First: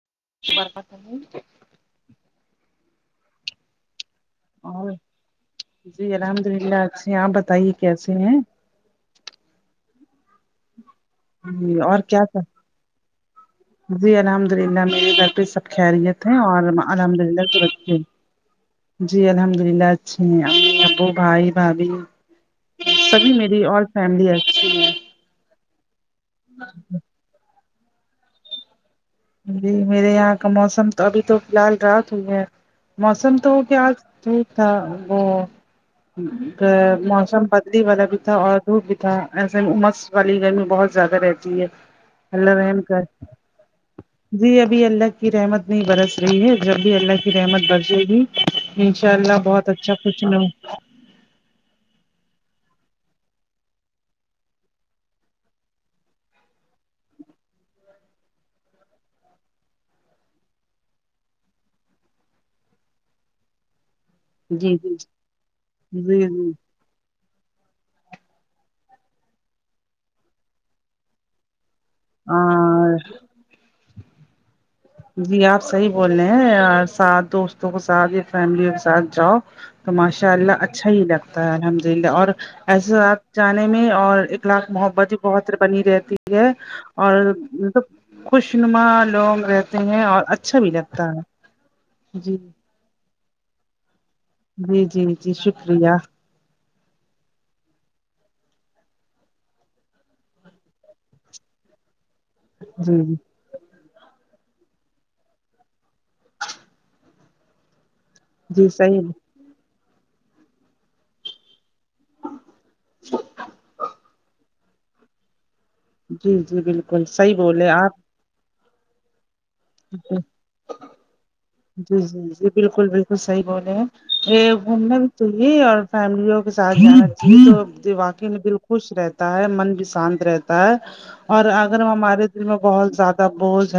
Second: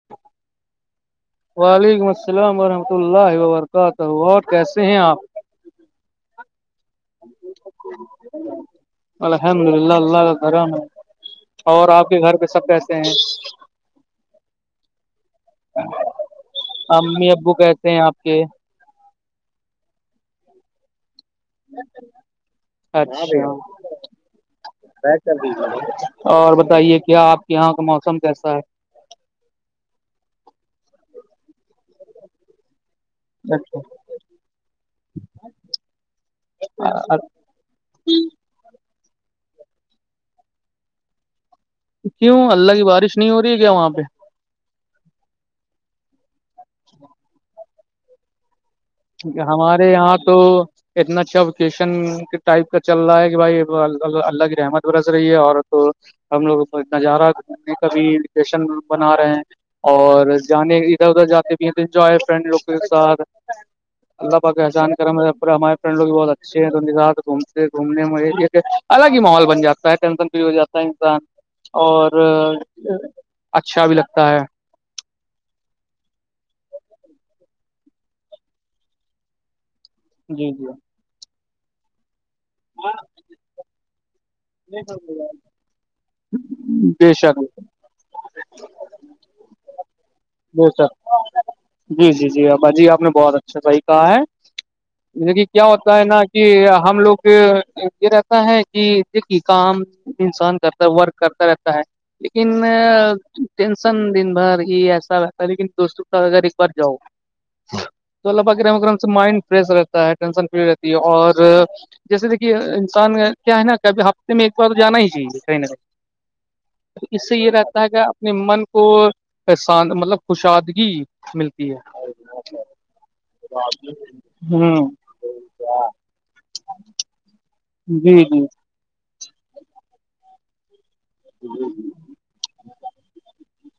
[unintelligible] بر پت نہیں وعلیکم السلام ورحمۃ اللہ وبرکاتہ اور کیسے ہیں آپ جی الحمد للہ آجھ آپ بتائیے کیسے ہیں الحمد للہ اللہ کا گھرم ہے جی اور آپ کے کیا گھر کر پہ سب کیسے ہیں جی الحمد للہ میرے گھر پہ سب خیریت ہے اور الحمد امی للہ س ابو کیسے ہیں آپ کے جی الحمد للہ اچھے ہیں اپو بھائی بھ سبھی اچھا میری آ فیملی اچھی ہے اور بتائیے کیا آپ کے یہاں کا موسم کیسا ہے جی میرے یہاں کا موسم تو ابھی تو فی الحال رات ہوئی ہے موسم تو ہے کیا ٹھیک تھا وہ اچھا موسم ی والا بھی تھا اور دھوپ بھی تھا ایسےمس والی گرمی بہت زیادہ رہتی ہے کیوں اللہ رحم کی کر بارش نہیں ہو رہی ہے کیا وہاں پہ جی ابھی اللہ کی رحمت نہیں برس رہی ہے جب بھی اللہ کی رحمت بر جے گی انشاء اللہ بہت ہمارے اچھا یہاں خوچھ تو نہ اتنا اچھا ووکیشن ٹائپ کا چل رہا ہے کہ بھائی اللہ کی رحمت برس رہی ہے اور ہم لوگوں کوناظار رہا ہے گھومنے کا بھی لکیشن بنا رہے ہیں اور جانے ادھر ادھر جاتے بھی ہیں تو انجوائے فرینڈ لوگوں کے ساتھ اللہ جی باکچان جی کر ہمارے فریڈ لو بھی جی بہت جی اچھے ہیں گھومتے گھومنے میں الگ ہی ماحول بن جاتا ہے ٹینشن فری ہو جاتا ہے انسان اور اچھا بھی لگتا ہے جی آپ صحیح بول رہے ہیں ساتھ دوستوں کے ساتھ یا فیملی کے ساتھ جاؤ تو ماشاء جی اللہ جی اچھا ہی لگتا ہے الحمد للہ اور ایسے آات جانے میں اور ایک اخلاق محبت ہی بہت بنی رہتی ہے بے اور شک مطلب خوش نما لوگ رہتے ہیں اور اا وہ سر جی جی جی آبا جی آپ نے بہت اچھا صحیح کہا ہے جی جی جی دیکھیےکیا شکریہ ہوتا ہے نا کہ ہم لوگ یہ رہتا ہے کہ د کام انسان کرتا ہے ورک کرتا رہتا ہے لیکن جی جی ٹینشن دن بھر ہی ایسا رہتا ہے لیکن دوستوں اگر بار جاؤ تو ل با کر جی ہم صحیح سے مائنڈ فریش رکھ ٹینشن فری رہتی ہے اور جیسے دیکھیے انسان کیا ہے نا کہبھی ہ میں ایک بار جانا ہی چاہیے کہیں ن نہ کہیں جی جی بالکل صحیح بولے آپ نمن کو شان جی مطلب کشادگی ملتی ہے جی جی جی بالکل بالکل صحیح بولے ہیں یہ ہ گھومنے تو یہ اور فیملیوں کے ساتھ جانا چاہیے تو د جی واقعی جی بالکل خوش رہتا ہے من بھی شانت رہتا ہے اور اگر ہمارے دل میں بہت زیادہ بوجھ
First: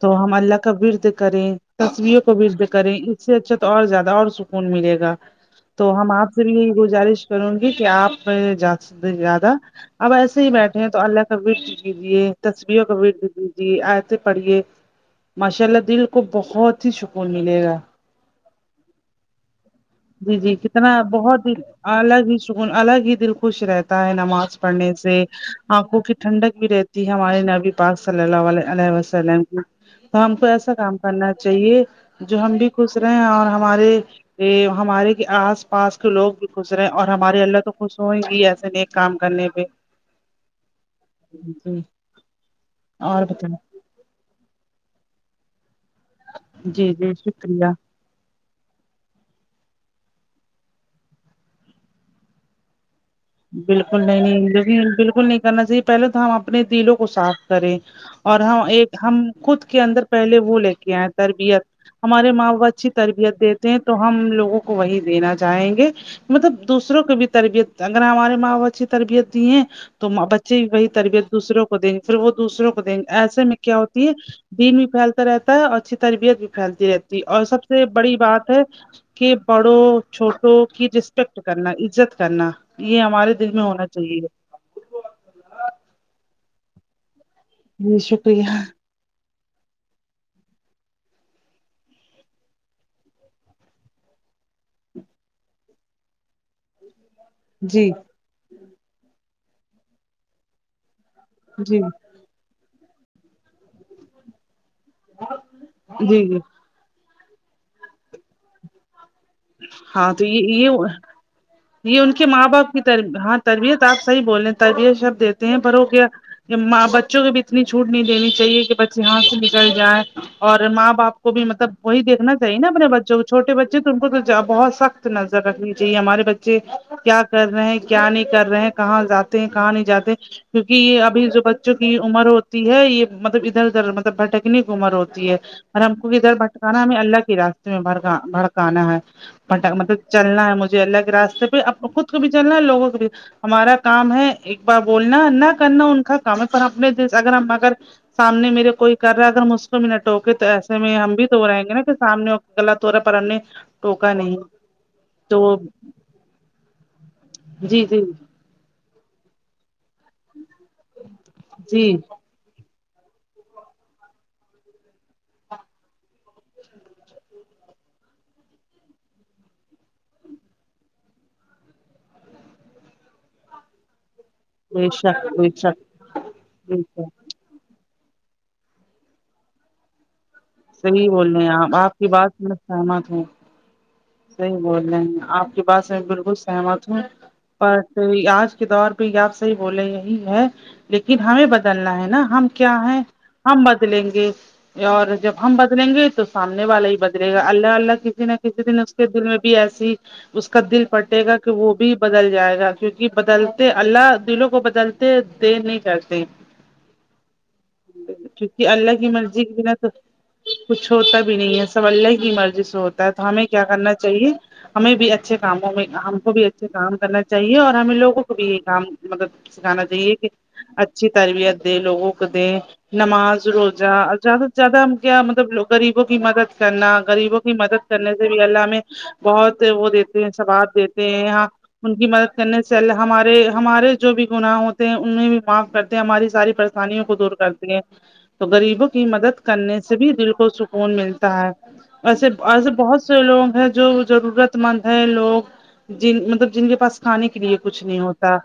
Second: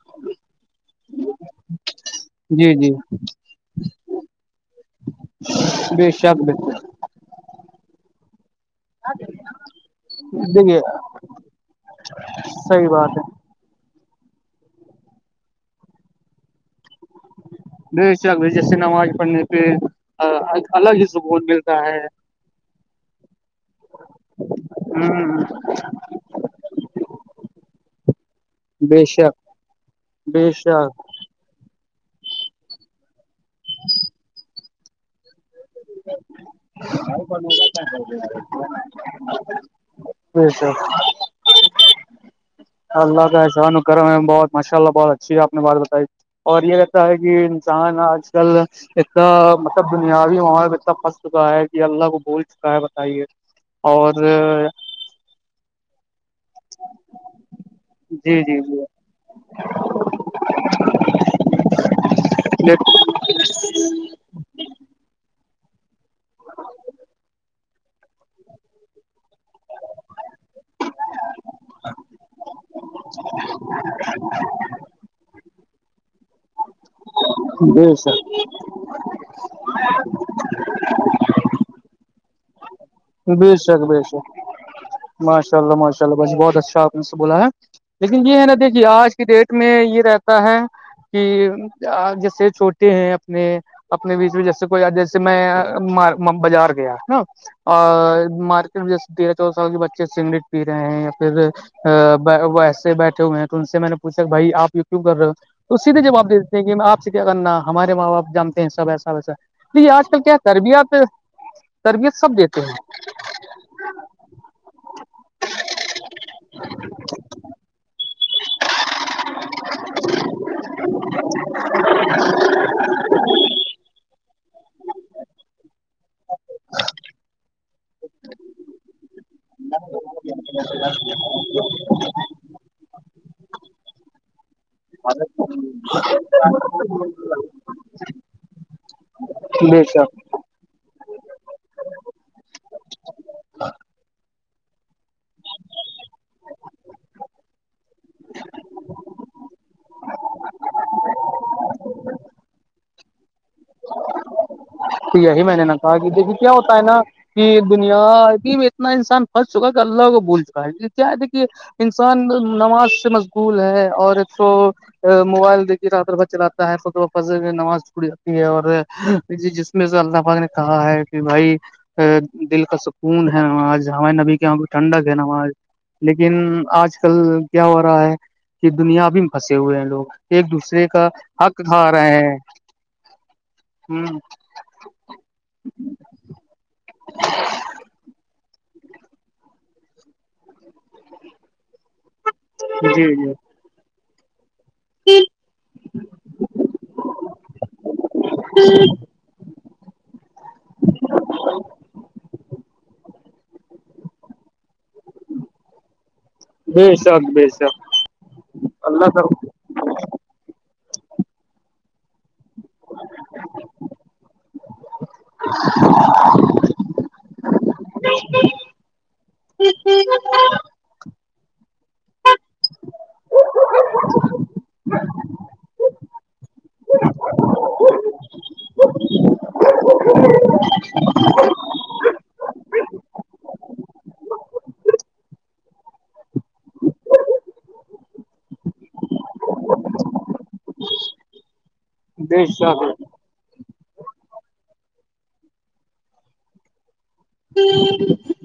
تو ہم اللہ کا رد کریں تصووں کو رد جی جی کریں اس سے اچھا تو اور زیادہ اور سکون ملے گا تو بے ہم آپ شک سے بھی بالکل گزارش کروں گی کہ آپ سے زیادہ اب ایسے ہی دیکھیے بیٹھے ہیں تو اللہ کبیر کیجے تصویر صحیح کبیر بات ہے ج دیجے ایسے پڑھیے ماشاء اللہ دل کو بہت ہی سکون ملے گا میں جیسے نماز پڑھنے پہ جی جی کتنا الگ ہی سکون بہت دل ملتا ہے الگ ہی سکون الگ ہی دل خوش رہتا ہے نماز پڑنے سے ہ آنکھوں کی ٹھنڈک بھی رہتی ہے ہماراری نبی پاک صلی اللہل بے شک وسلم کی تو ہم کو بے ایسا کام شک کرنا چاہیے جو ہم بھی خوش رہے اور ہمارے ہمارے آس پاس کے لوگ بھی خوش رہے اور ہمارے اللہ تو خوش ہوئے گی ایسے ن کام کرنے پہ جی سر جی جی اور اللہ کا بتائیں ش ن گرم ہے بہت ماشاء اللہ بہت اچھی ہے آپ نے بات بتائی اور یہ جی کہتا جی ہے کہ شکریہ انسان آج کل اتنا مطلب دنیاوی ماول اتنا پنس چکا ہے کہ اللہ کو بول چکا ہے بتائیے بالکل اور نہیں نہیں لیک بالکل نہیں کرنا چاہیے پہلے تو ہم اپنے دلوں کو صاف کریں اور جی جی ہم ایک جی ہم خود کے اندر پہلے وہ لے کے آئے تربیت ہمارے ماں بچی تربیت دیتے ہیں تو ہم لوگوں کو وہی دینا چاہیں گے مطلب دوسروں کو بھی تربیت اگر ہمارے ماں بچی تربیعت دی ہیں تو بچے بھی وہی تربیت دوسروں کو دیں پھر وہ دوسروں کو دیں گے ایسے میں کیا ہوتی ہے دین بھی پھیلتا رہتا ہے اور اچھی تربیت بھی پھیلتی رہتی جی اور سب سے بے بڑی شک بات ہے کہ بڑوں چھوٹوں کی رسپیکٹ کرنا عزت کرنا یہ ہمارے دل بے میں ہونا شک بے چاہیے شک ماشاء اللہ ماشا اللہ بس بہت اچھا آپ نے سے بولا ہے جی لیکن یہ ہے نا شکریہ دیکھیے آج ڈیٹ میں یہ رہتا ہے کہ جیسے چھوٹے ہیں اپنے اپنے بیچ میں جیسے کوئی جیسے میں بازار گیا نا جی مارکیٹ میں جیسے تیرہ چار سال کے بچے سگریٹ پی رہے ہیں یا جی پھر وہ ایسے بیٹھے ہوئے ہیں تو ان سے میں نے پوھا کہ بھائی آپ یہو کیوں کر رہے ہو تو سیدھے جی جواب جی دے دیتے ہیں کہ آپ ج ا کرنا ہمارے ماں باپ جانتے ہیں سب ایسا ویسا دیکھیے آج ہاں کل تو کیا یہ کر بھی آپ س یہ سبجیکٹ کیر ہاں تربیت آپ صحیح بول رہے ہیں تربیت شبد دیتے ہیں پر وہ کیااں بچوں کے اتنی چھوٹ نہیں دینی چاہیے کہ بچے ہاتھ سے نکل جائے اور ماں باپ کو بھی مطلب وہی دیکھنا چاہے نا اپنے بچوں کو چھوٹے بچے تو ان کو تو بہت سخت نظر رکھنی چاہیے ہمارے بچے کیا کر رہے ہیں کیا نہیں کر رہے ہیں کہاں جاتے ہیں کہاں نہیں جاتے کیونکہ یہ ابھی جو بچوں کی عمر ہوتی تی ہے یہ مطلب ادھر ادھر مطلب بھٹکنی کی عمر ہوتی ہے اور ہم کو ادھر بھٹکانا ہمیں اللہ کے راستے میں بک بھڑکانا ہے پٹ بے شک مطلب چلنا ہے مجھے اللہ کے راستے پہ خود کو بھی چلنا ہے لوگوں کو بھی ہمارا کام ہے ایک بار بولنا نہ کرنا ان کا کام ہے پر اپنے دیس اگر ہم اگر سامنے میرے کوئی کر رہا ہے اگر مس س م ٹوکے تو ایسے میں ہم بھی تو رہےیں گے نا کہھر سامنے گل تو ہو رہا پر ہم نے ٹوکا نہیں تو یہی میں نے ن کہا کہ دیکھیے کیا ہوتا ہے نا کہ جی دنیا جی اتنا انسان پنس چکا کہ اللہ کو بھول چکا ہے کیا ہے د کہ جی انسان نماز سے اسکول ہے اور موبائل دیکھیے رات ر بھر چلاتا ہے پ نماز چھوڑ جاتی ہے اور ج مز اللہفا نے کہا ہے کہ بھائی دل کا سکون ہےامع نبی پہ بے ٹھنڈا ہے شک ن بے آج شک لیکن بے آج شک کل کیا ہو رہا ہے کہ دنیا ابھی میں پھسے ہوئے ہیں لوگ ایک دوسرے کا صحیح بول رہے ہیں حق آپ کھا آپ کی رہے ہیں بات ہ صحی بول رہے ہیں آپ کے بس میں بالکل سہمت ہوں بس آج کے دور پہ یہ آپ صحیح بولے یہی ہے لیکن ہمیں بدلنا ہے نا ہم کیا ہے جی جی ہم بدلیں گے اور جی جب ہم بدلیں گے تو سامنے والا ہی بدلے گا اللہ اللہ کسی نہ کسی دن کے دل میں بھی ایسی اس کا دل پٹے گا کہ وہ بھی بدل جائے گا کیونکہ بدلتے اللہ دلوں کو بدلتے د نہیں کرتے بے شک بے شک کیونکہ اللہ کی مرضی کے بنا تو کچھ ہوتا بھی نہیں ہے س اللہ کی مرضی ہوتا ہے تو ہمیں کیا کرنا چاہیے ہمیں بھی اچھے کاموں میں ہم کو بھی اچھے کام کرنا چاہیے اور ہمیں لوگوں کو بھی یہ کام مطلب سکھانا چاہیے کہ اچھی تربیت دے لوگوں کو دیں نماز روزہ زیادہ سے زیادہ ہم کیا مطلب غریبوں کی مدد کرنا غریبوں کی مدد کرنے سے اللہ میں بہت وہ دیتے ہیں سواب دیتے ہیں یہاں ان کی مدد کرنے سےے ہمارے ہمارے جو بھی گناہ ہوتے ہیں ان میں بھی معاف کرتے ہیں ہماری ساری پریشانیوں کو دور کرتے ہیں تو غریبوں کی مدد کرنے سے بھی دل کو سکون ملتا ہے ایسے بے ایسے شک بہت لوگ ہیں جو ضرورت مند ہے لوگ جن مطلب جن کے پاس کھانے کے لیے کچھ نہیں ہوتا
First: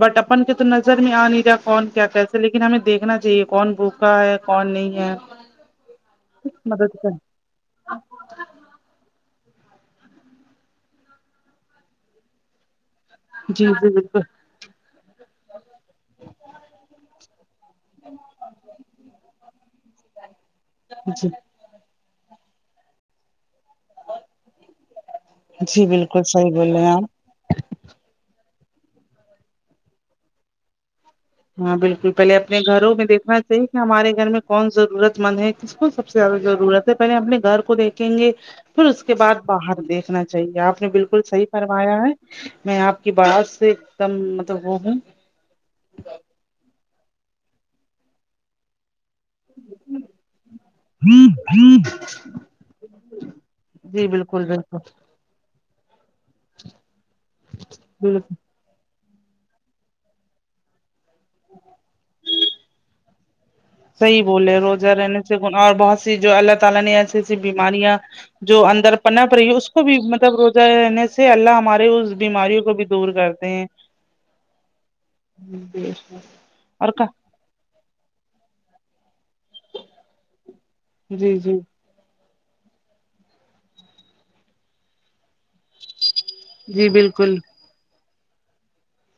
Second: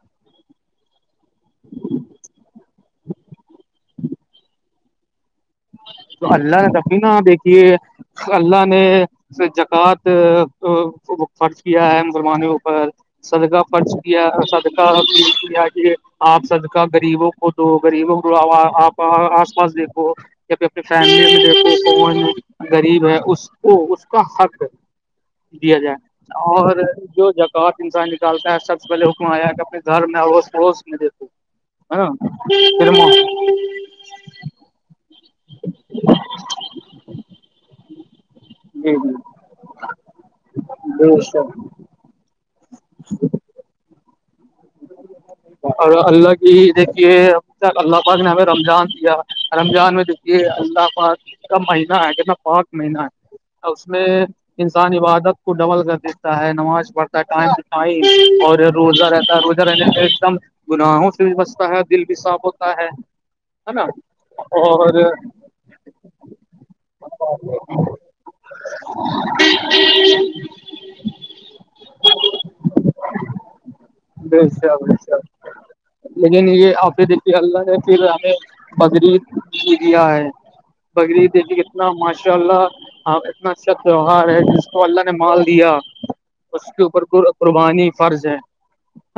بٹ اپن کے تو نظر میں آ نہیں رہا کون کیا کیسے لیکن ہمیں دیکھنا چاہیے کون بک ا ہے کون نہیں ہے تو اللہ نے دق مدد نا کر دیکھیے اللہ نے اس جکۃ فرض کیا ہے مسلمانوں اوپر صدقہ جی جی خرچ بالکل کیا صدکہ اپیل کیا کہ آپ صدکہ غریب ہو وہ دو غریبوں آپ آس پاس دیکھو اپنی فیملی جی میں دیکھو کون غریب ہے اس کو اس کا حق ہے دیا جی جائے بالکل صحیح بول اور رہے ہیں آپ جو جب بہت انسان نکالتا ہے سب سے پہلے حکم آیا کہ اپنے گھر میں اوروس پڑوس میں دیتے ہاں بالکل پہلے اپنے گھروں میں دیکھنا چاہیے کہ ہمارے گھر میں کون ضرورت من ہے کس کو سب سے زیادہ ضرورت ہے پہلے اپنے گھر کو دیکھیں گے پھر اس کے بعد باہر دیکھنا چاہیے آپ نے جی بالکل جی صحیح فم ہے میں آپ کی بات سے ایک دم مطلب وہ ہوں اور اللہ کی دیکھیے اللہ پاک نے ہمیں رمضان دیا رمضان میں دیکھیے اللہ کااک ک کا مہینہ ہے کتنا فاک مہینہ ہے اس میں جی بالکل بالکل انسان عبادت کو ڈبل کر دیتا ہے نماز پڑھتا ہے بالکل ٹائمٹ اور روزہ روزہ رہنے کا ایک دم گناہوں سے بھی بچتا ہے دل بھی صاف ہوتا ہے نا صحیح بولے روزہ اور رہنے سے گ اور بہت سی جو اللہ تعالی نے ایسی ایسی بیماریاں جو اندر پن پ رہی ہے اس کو بھی مطلب روزہ رہنے سے اللہ ہمارے اس بیماری کو بھی دور کرتے ہیں ویسا ویسا لیکن یہ اور آپ کا یہ د اللہ نے پھر ہمیں بکرییدی دیا ہے بکریید جی دوی جی کے انا ماشاء اللہ اتنا اچھا تیوہار ہے جس کو اللہ نے مال دیا اس کے جی اوپر بالکل قربانی فرض ہے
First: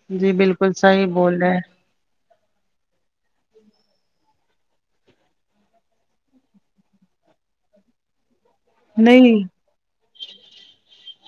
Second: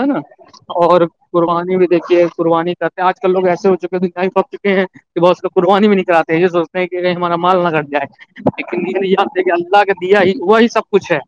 ہے نا جی بالکل اور صحیح بول رہے ہیں قربانی دیکھیے قربانی کرتے ہیں آج کل لگ ایسے ہو چکے ہیں دنیں پھپ چکے ہیں کہ ب اس کا قربانی بھی نکلاتتے ہیں یہ سوچتے ہیں کہ ہمارا مال نہ کٹ جائے نہیں اللہ کا دیا ہی وہی سب کچھ ہے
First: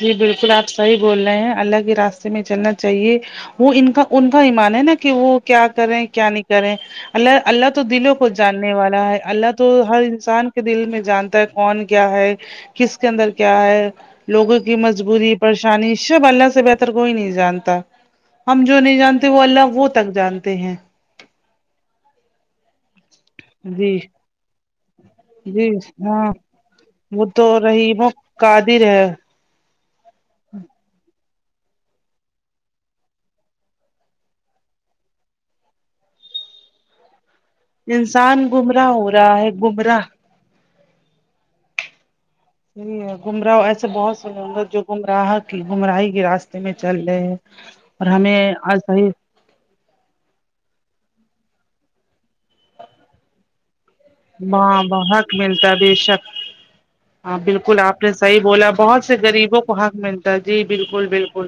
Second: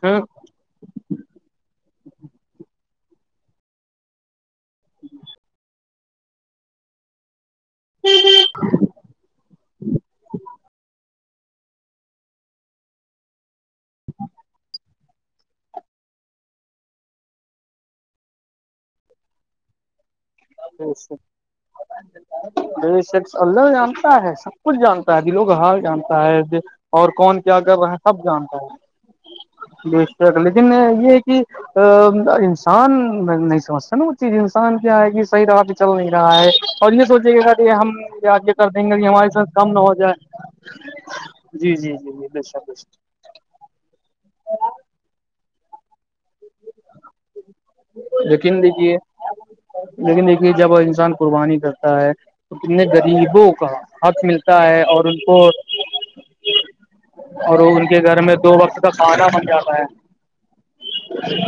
جی بالکل آپ صحیح بول رہے ہیں اللہ کے راستے میں چلنا چاہیے وہ ان کا ان کا ایمان ہے نا کہ وہ کیا کریں کیا نہیں کریں اللہ اللہ تو دلوں کو جاننے والا ہے اللہ تو ہر انسان کے دل میں جانتا ہے کون کیا ہے کس کے اندر کیا ہے لوگوں کی مجبوری پریشانی سب اللہ سے بہتر کوئی نہیں جانتا ہم جو نہیں جانتے وہ اللہ وہ تک جانتے ہیں شخ اللہلہ نام جی کا ہے سب کچ جانتا ہے دلوں کا جی حال جانتا ہاں ہے اور وہ کون تو کیا گ ہے رحیم و سب جانتا ہے قادر بیس لیکن یہ ہے کہ [unintelligible] ا انسان نہیں سمجھتا نا وہ چیز انسان کیا ہے کہ صحی طرح سےہ چل نہیں رہا ہے اور یہ سوچیے گا گا کہ ہم آگ انسان یہ کر گمراہ دیں گے کہ ہو ہمارے رہا ہے ساتھ کم نہ ہو گمراہ جائے جی جی جی جی شک بے یہ شک ہے گمراہ ایسے بہت سے لگ جو گمراہ کی گمراہی کے راستے میں چل رہے ہیں اور ہمیں لیکن آج دیکھیے صیح [unintelligible] لیکن دیکھیے جب انسان قربانی کرتا ہے تو کت نے غریبوں کا حق ملتا ہے اور ان کو بیشک ہاں اور بالکل ان آپ کے نے گھر میں صحیح دو بولا وقت کا بہت سے کھانا بن غریبوں کو جاتا ہے حق ملتا ہے جی بالکل بالکل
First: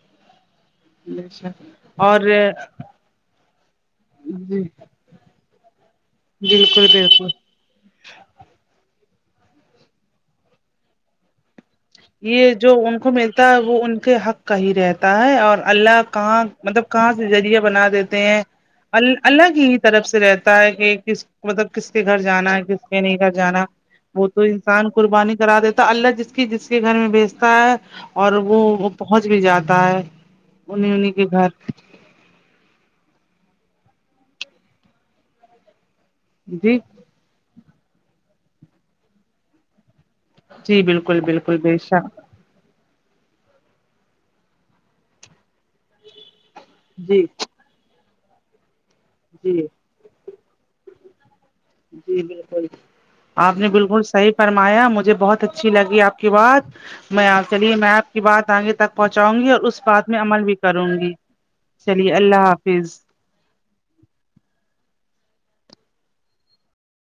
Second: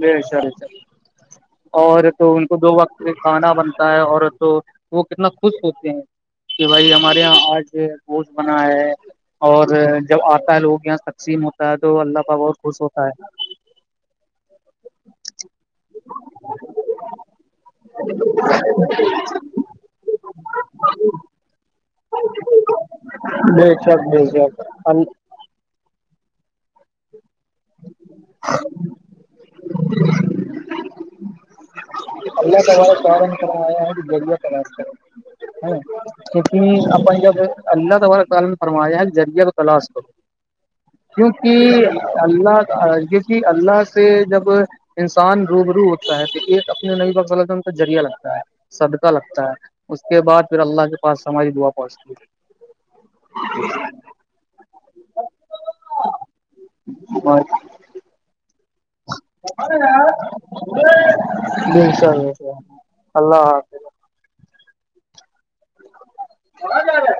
ب چال چ [unintelligible] جیش [unintelligible] اور تو ان کو دو وقت کھانا بن ہے اور تو وہ کتنا خوش ہوتے ہیں کہ بالکل بھائی ہمارے بالکل یہاں آج ش بنا ہے اور جب آتا ہے لوگ یہاں تقسیم ہو یہ جو ان کو ملتا ہے وہ ان کے حق کا ہی رہتا ہے اور اللہ کہاں مطلب کہاں سے ذریعہ بنااتے دیتے ہیں ال اللہ کی ہی طرف سے رہتا ہے کہ ک مطلب کس کے گھر جانا ہے کس کے نہیں گھر جانا بے شک بے وہ تو شک انسان قربانی کرا دیتا اللہ جس کی جس کے گھر میں بیچتا ہے اور وہ پہنچ بھی جاتا ہے انیں انیں کے گھر فارم کریالہ تار کرا ہ [unintelligible] جی کیونکہ اپن جب اللہ تبارک تعالی نے فرمایا ہے ذریعہ کو تلاش کرو جی بالکل بالکل بے کیونک شک اللہ کیونک کہ اللہ سے جب انسان روب رو ہوتا ہے تو ایک اپنے نبی جی ب ص جذرییا لگتا ہے صدقہ لگتا جی ہے اس کے بعد پھر اللہ کے پاس ساری دعا پہنچتی جی بالکل آپ نے بالکل صحیح فرمایا مجھے بہت اچھی لگی آپ کی بات میں ہے چلیے میں آپ کی بات آئ گی تک پہنچاؤں گی اور اس بات میں عمل بھی کروں گی چلیے اللہ حافظ اللہ [unintelligible] جے [inaudible]